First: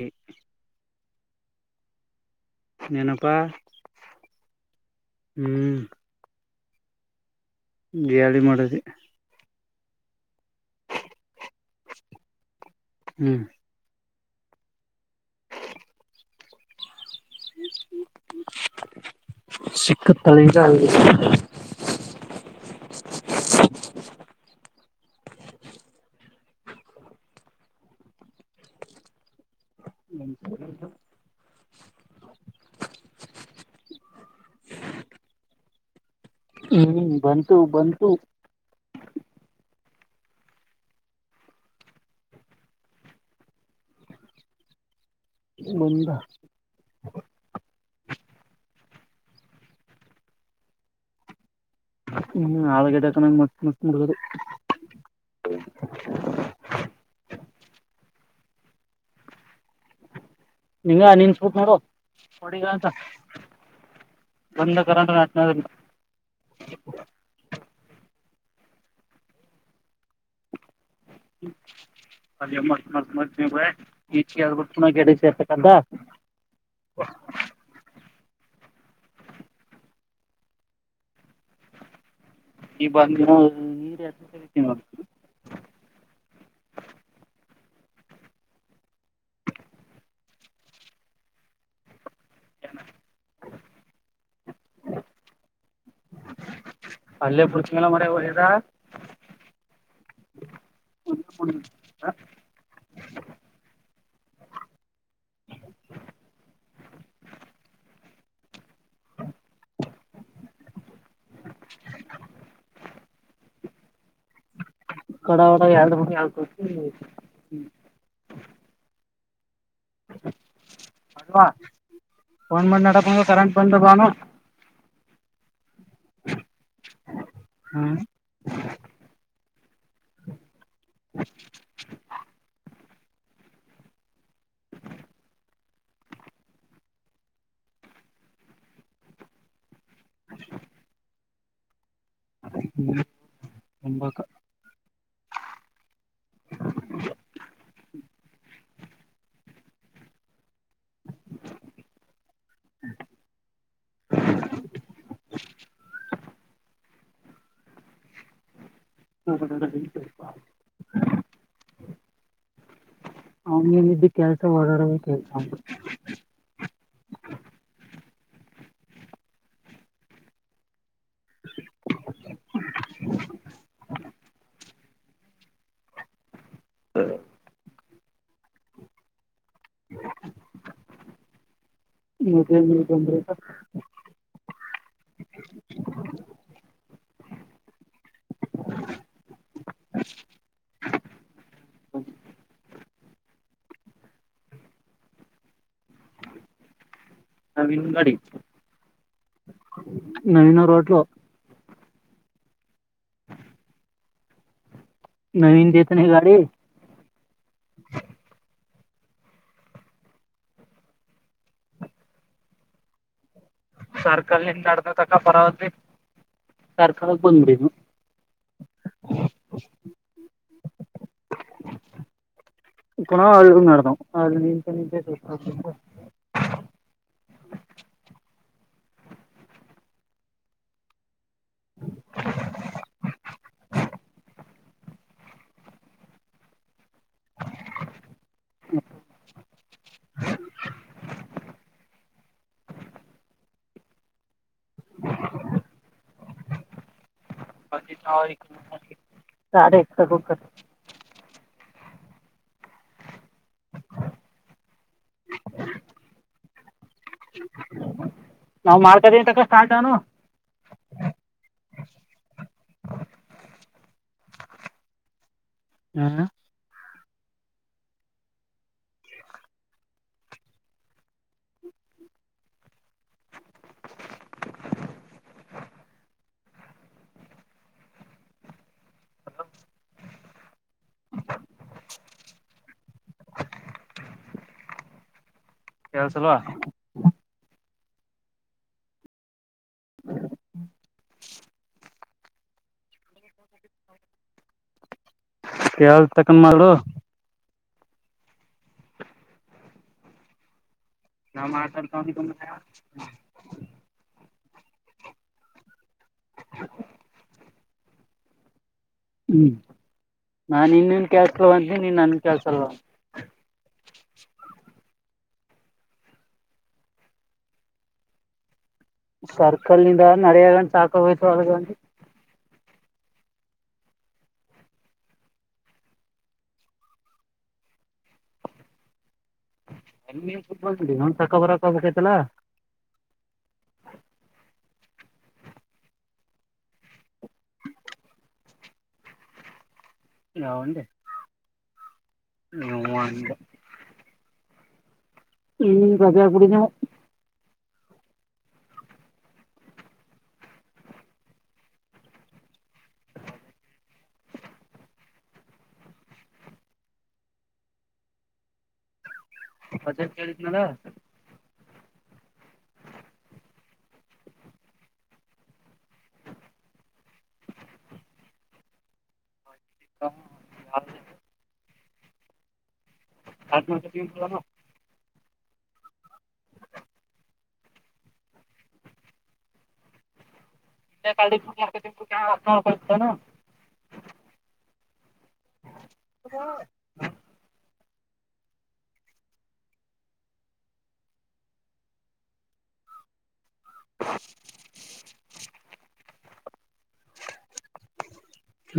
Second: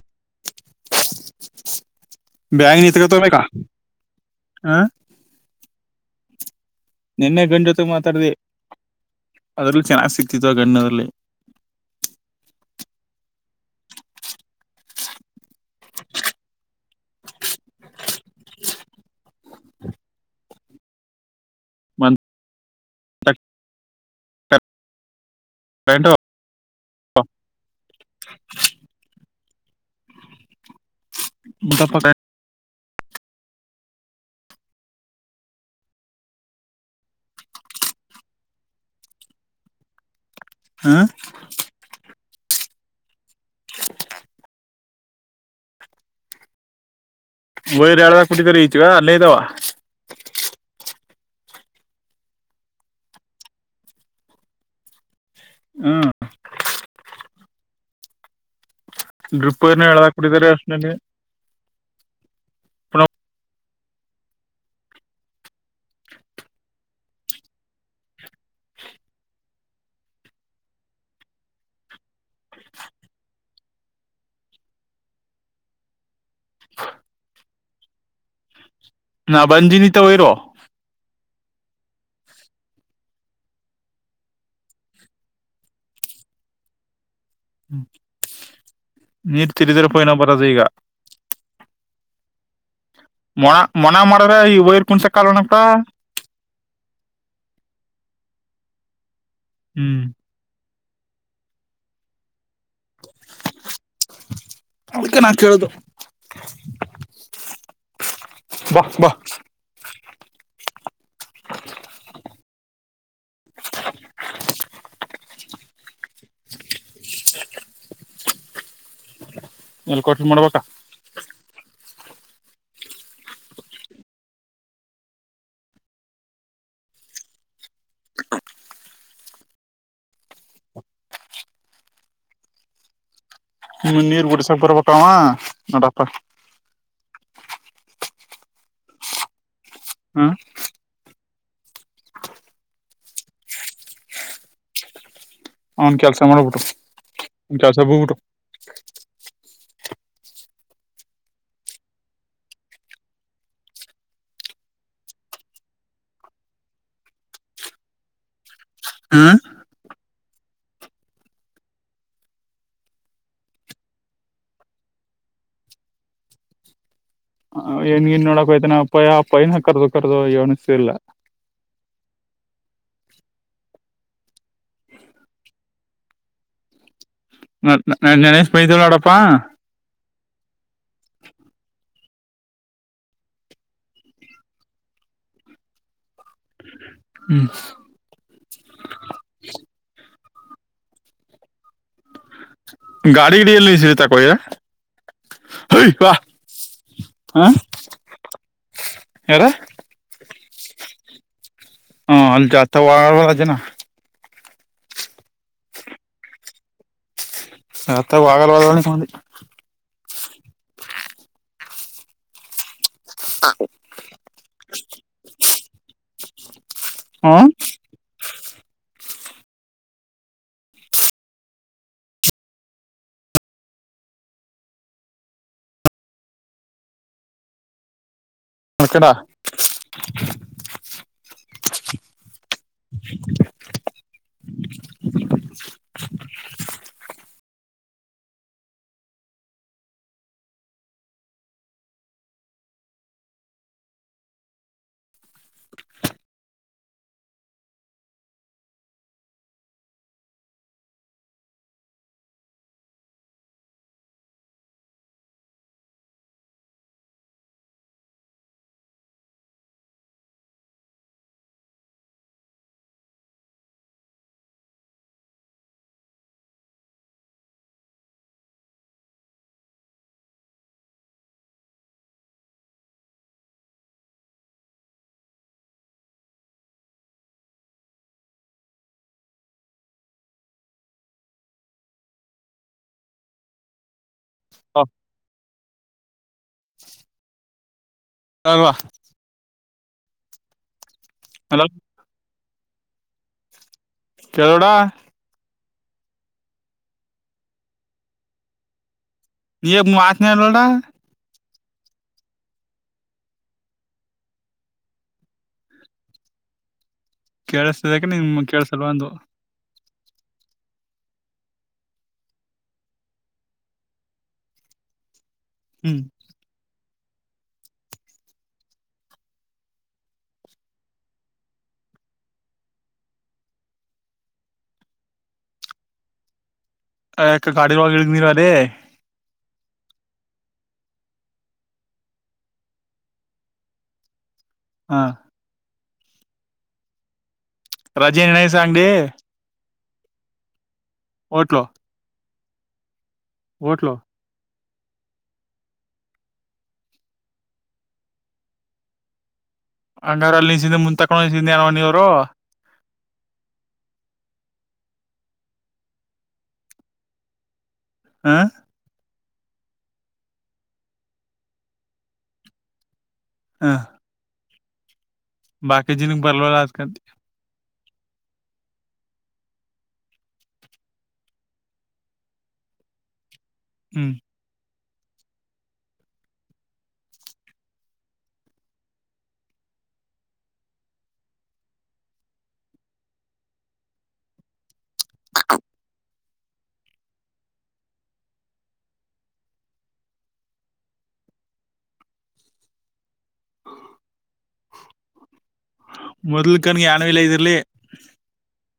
ಏ [inaudible] ಬ್ಯಗ ನೀತಗತ ಬ ಏನಪ್ಪಾ ಕಾ ಹ ನಿನ್ನೆ ಮಾತಾಡಿದೆ ಬ್ಯಾಳಿ ಮಾಡರಿ ಅದ್ರಲ್ಲಿ ಚೆನ್ನಾಗ್ ಸಿಕ್ತಿತ್ತು [unintelligible] ಹ್ಮ್ ಸಿಕ್ಕ ತಳ ಚ ಮ್ಮಂತ್ [inaudible] ನ [inaudible] [inaudible] ಹ್ಮ್ ಬಂತು ಬಂತು ಹಾ ಮುಂದ ಬಯರ ಎಲಾದಹಾಕ್ಬಿತಿದೇವ್ ರಿ ಕೆ ಯಿದಾವ್ ಹ್ಮ ಆಲೂಗಡ್ಡೆ ಕನಂಗ ಮಸ್ತ್ ಮಸ್ತ್ ಮುಡ್ಕದು ಹ್ಮ್ [unintelligible] ಡ್ರಿಪ್ನ ಏಳವಕ್ ನಿಂಗ ನೀನ್ ಪುನಃ [unintelligible] [unintelligible] [unintelligible] ನಾ ಬಂದಿನಿ ತೊಯಿರೋ [unintelligible] ನೀರ್ ತಿರಿದ್ರೆ ಪಯನ ಬರದು ಈಗ [unintelligible] ಮೊಣ ಮನ ಮಾಡ್ರ ಈ ವೈರ್ ಕುಣಸ ಕಾಲೋನಂತ ಅಲ್ಲೇ ಪಚ್ತಂಗಲ್ಲ ಮನೇಗಾ ಹೋಗಿದ್ದ ಹ್ಮ್ [unintelligible] ಅದಕ್ಕೆ ನಾ ಕೇಳುದು ಬಾ ಬಾ [unintelligible] [unintelligible] [unintelligible] ಎಲ್ ಕೊಟ್ಟ ಮಾಡ್ಬೇಕಾ ಅಲ್ವಾ ಫೋನ್ [unintelligible] ಕರೆಂಟ್ ಬಂದ ಬಾನ ಹ್ಮ [unintelligible] ಹೂ ನೀರು ಬಿಡಸಕ್ ಬರ್ಬೇಕು ಅವ ನಾಡಪ್ಪ ಹ್ಮ ತುಂಬ ಅವನ್ ಕೆಲ್ಸ ಮಾಡಬಿಟ್ಟು ಅವನ್ ಕೆಲಸಕ್ ಹೋಗ್ಬಿಟ್ಟು [unintelligible] [unintelligible] [unintelligible] ಹ್ಮ್ ಅವನಿದ್ದ ಕೆಲಸ ಓಡಾಡೋ ಕೆಲ್ಸ [unintelligible] [unintelligible] [unintelligible] ನಂಗ್ ಗಣೇಶ ಬೈದಿಲ್ಲಪ್ಪ [unintelligible] [unintelligible] ಹ್ಮ್ [unintelligible] [unintelligible] ಯಾರ [unintelligible] ಹಾಂ [unintelligible] ವಳವ ರಾಜಜನಾ ನವೀನ್ ದತನ ಗಾಡಿ [unintelligible] [unintelligible] ಸರ್ಕಲ್ಿಂದ ನ್ದ ತಕ್ಕ ಪರವಾಗಿ ಸರ್ಕಾರಕ್ಕೆ ಹ್ಮ್ ಬಂದ್ಬಡನು [inaudible] ಇಲ್ಲ ಆಳದ ಅ ನೀಂತ ನೀಂತ [unintelligible] [inaudible] [unintelligible] ನಾವು ಮಾಡ್ತಾದೀ ತಕ್ಕ ಸ್ಟಾರ್ಟಾನನು ಹ್ಮ್ [unintelligible] [unintelligible] ಹಾ ಕೆಳ್ಸಲ್ವಾ ಅಲ್ವಾ ಹ್ಮ ಹಲೋ ಕೆೇಳೋಡ ಕಳ್ ತಕೊಂಡ ಮಾಡು ನೀ ಮಾತನಲೋಡ ನಾವು ಮಾತಾಡ್ತೋಗ ತಂಬ ಕೆೇಳಸದ ನಿಮ ಚಲಂದು ನಾ ಇನ್ನನ್ ಕ್ಯಾಸ್ಲ್ಲ ಬಂತನಿ ನೀನ್ ನನ್ ಕ್ಯಾಸಲ್ಲ ಹ್ಮ್ ಸರ್ಕಲ್ ನಿಂದ ನಡೆಯಗಂ ಸಾಕ ಹೋ್ತು ಅಗ ಕಾಡಿಾಗ ನೀರವದೇ ಎನ್ ಕು ನ ತಕ್ಕ ಬರಕಬೇಕಾಯತಲ್ಲ ಹಾ ರಜೆ ನಿನಯ ಸಾಂಗ ಡಿ ಹೌಂಡೆ ಹೋಟ್ಲು ಹ್ಮ ೋಟ್ಲ ಈ ರಜಾ ಗುಡಿನ ಹಂಗಾರ ಅಲ್ಲಿ ನಿಸೆ ಮುಂದ ತಕೊಂಡ ನಿಸೆ ಅನ ಮನವ್ರು [inaudible] ಬಜಟ್ ಕೇಳಿದನಲ್ಲ ಹಾಂ ಬಕಿ ಜಿಿನಿಗೆ ಬರವಲಕಂತ [unintelligible] ಹತ್ತು ಮನು ಹ್ಮ್ ತಡ [inaudible] [inaudible] ಹೂ [inaudible] ಮೊದ್ಲು ಕನ್ಗೆ ಯನ ಇಲ್ಲ ಇದಿರ್ಲಿ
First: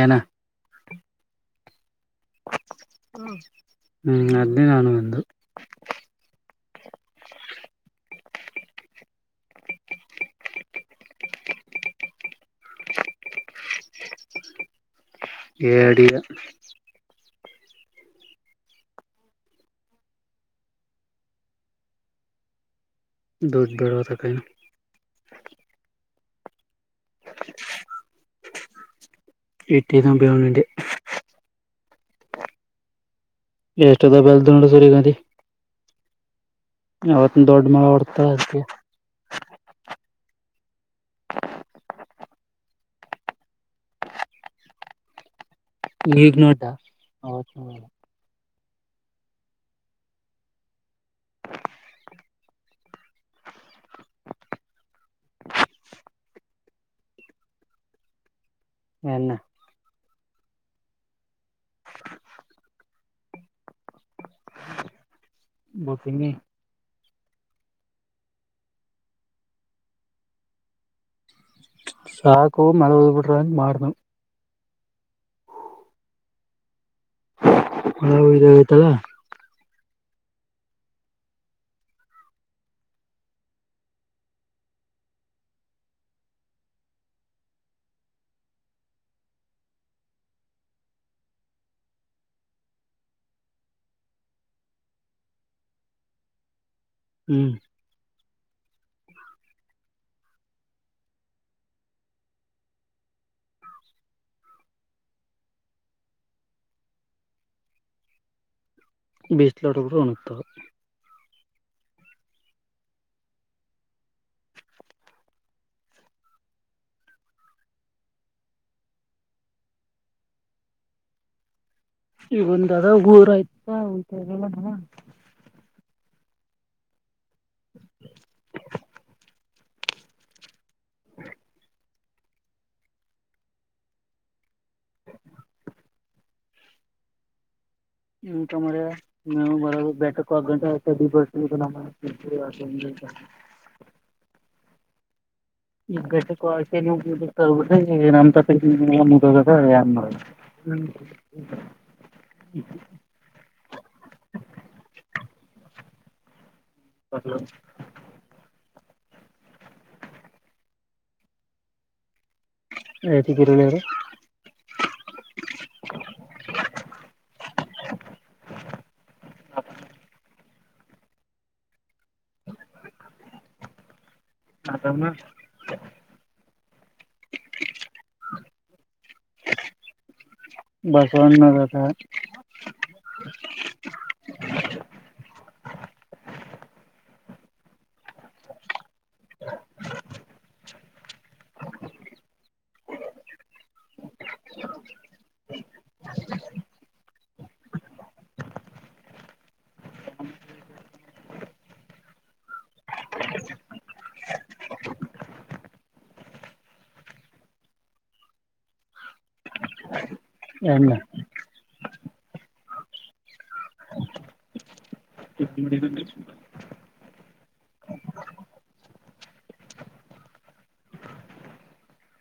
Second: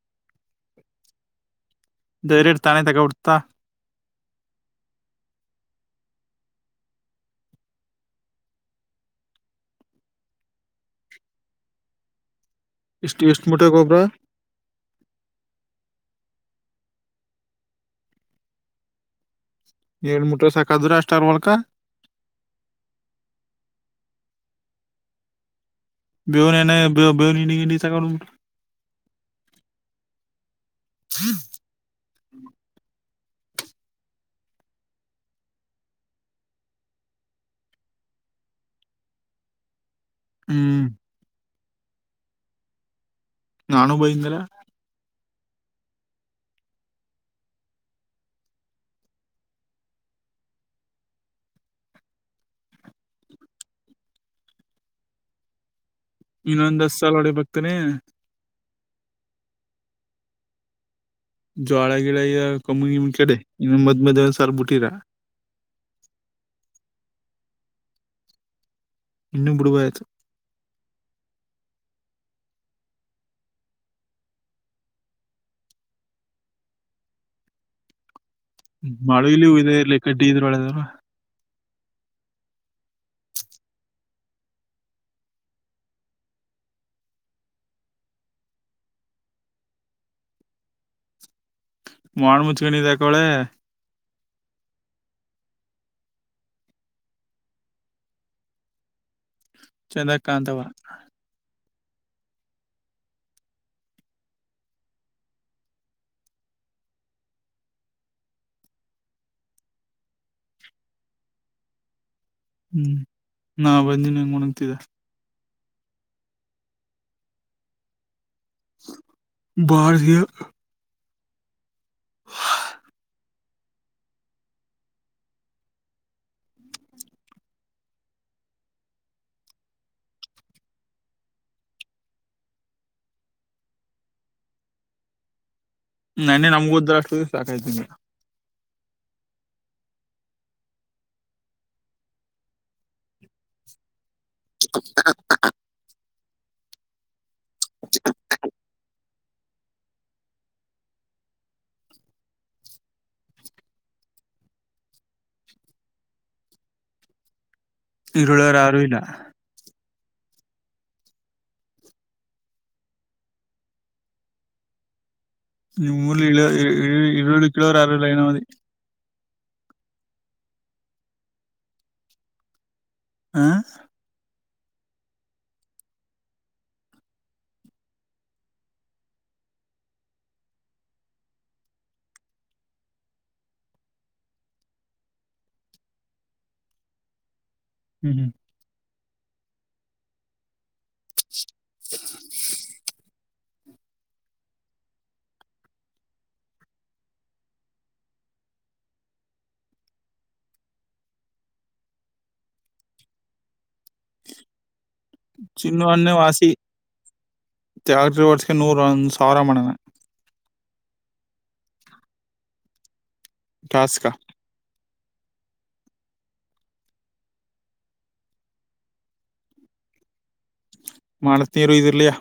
ಏನ ಧೈರೆ ತಾನೇ ತಗ ಉಡ್ತಾ ಹ್ಮ್ ಅದೇ ನಾನು ಬಂದು ಇಸ್ಟ್ ಈಸ್ಟ್ ಮುಟೆಗಬ್ಬರ ಎಡಿ ಏನಮೂಟರ್ ಸಾಕಾ ಆದುರ್ ಅಷ್ಟಬಡುಕ ದೊಧ ಬೆರೋತಾಕಣ [inaudible] [unintelligible] [inaudible] ಎಷ್ಟು ಅದ ಬೆಲ್ದು ನೋಡ ಸುರಿಗಾಂಧಿ ಅವತ್ ದೊಡ್ಡ ಮಳೆ ಹೊಡ್ತಾರ ಅದೆ ಹ್ಮ್ ನಾನು ಬೈದಾನಲ್ ಈಗ್ ನೋಡದ್ದಾ ಇನ್ನೊಂದ್ ದಸ್ ಸಾಲ ಒಡೆಗೆ ಬತ್ತನೆ ಎಲ್ಲಾ ಜೋಳ ಗಿಳ ಕಮ್ಮುನಿ ಕಡೆ ಇನ್ನ ಮದ್ ಮದ್ ಸರ್ ಬಿಟ್ಟಿರಾ ಮತ್ತ್ ಇನ್ನೆ ಇನ್ನೂ ಬಿಡುಬಾಯತ್ತು ಸಾಕೂ ಮಲಲ ಬಿಡ್ರ ಮಾಡಾರನ ಖಾನಾವಳಿ ಮಾಳು ಇಲಿ ಉಯಿದೆ ಇರ್ಲಿ ಬೀಗ್ವಳಗನ್ ಮಾಡಣ ಮುಚ್ಕಣಿದೆಆಕವಳೆ ಹ್ಮ್ ಚಂದಗಕಾಣಂತಾವಾ ಬೀಸ ಲೋಟರು ಉಂಟು ಹ್ಮ್ ನಾ ಬಂದನ ಹೆಂಗ ನಂತಿದ. ಬಾರಿಗೆ [unintelligible] ಈಗೊಂದ್ ಅದ ಊರ ಆಯ್ತಾ ಒಲ್ಲ [inaudible] [inaudible] ನಾನೆ ನಮ್ಗ ಉದ್ರ ಅಷ್ಟು ಸಾಕಾಯ್ತೀನಿ ಬ ಬೆಕ ಆಟ ಬರ್ [inaudible] [unintelligible] [unintelligible] [unintelligible] [unintelligible] ಹ್ಮ ಇರುಳರು ಯಾರುಇಲ್ಲಾ [unintelligible] ನಿಮ್ಮೂರ್ಲಿ ಇಳ ಈರುಳ್ಳಿ ಕಿಲೋ ಯಾರಿಲ್ಲ ಏನೋ ಮದಿ [unintelligible] ಹ ಹ ಅ ಬಸವಣ ನದ ಹೂ ಹ ಹ ಹ ಚಿನ್ನ ಅನ್ನೆ ವಾಸಿ ರಿ ವರ್ಷಕ್ಕೆ ನೂರ ಒಂದ್ ಸಾವಿರ ಮಣನ ಹಲ್ಲ ಾಸ್ಕ ಎ ಮಾಡಸ್ ನೀರು ಇದರ್ಲಯಾ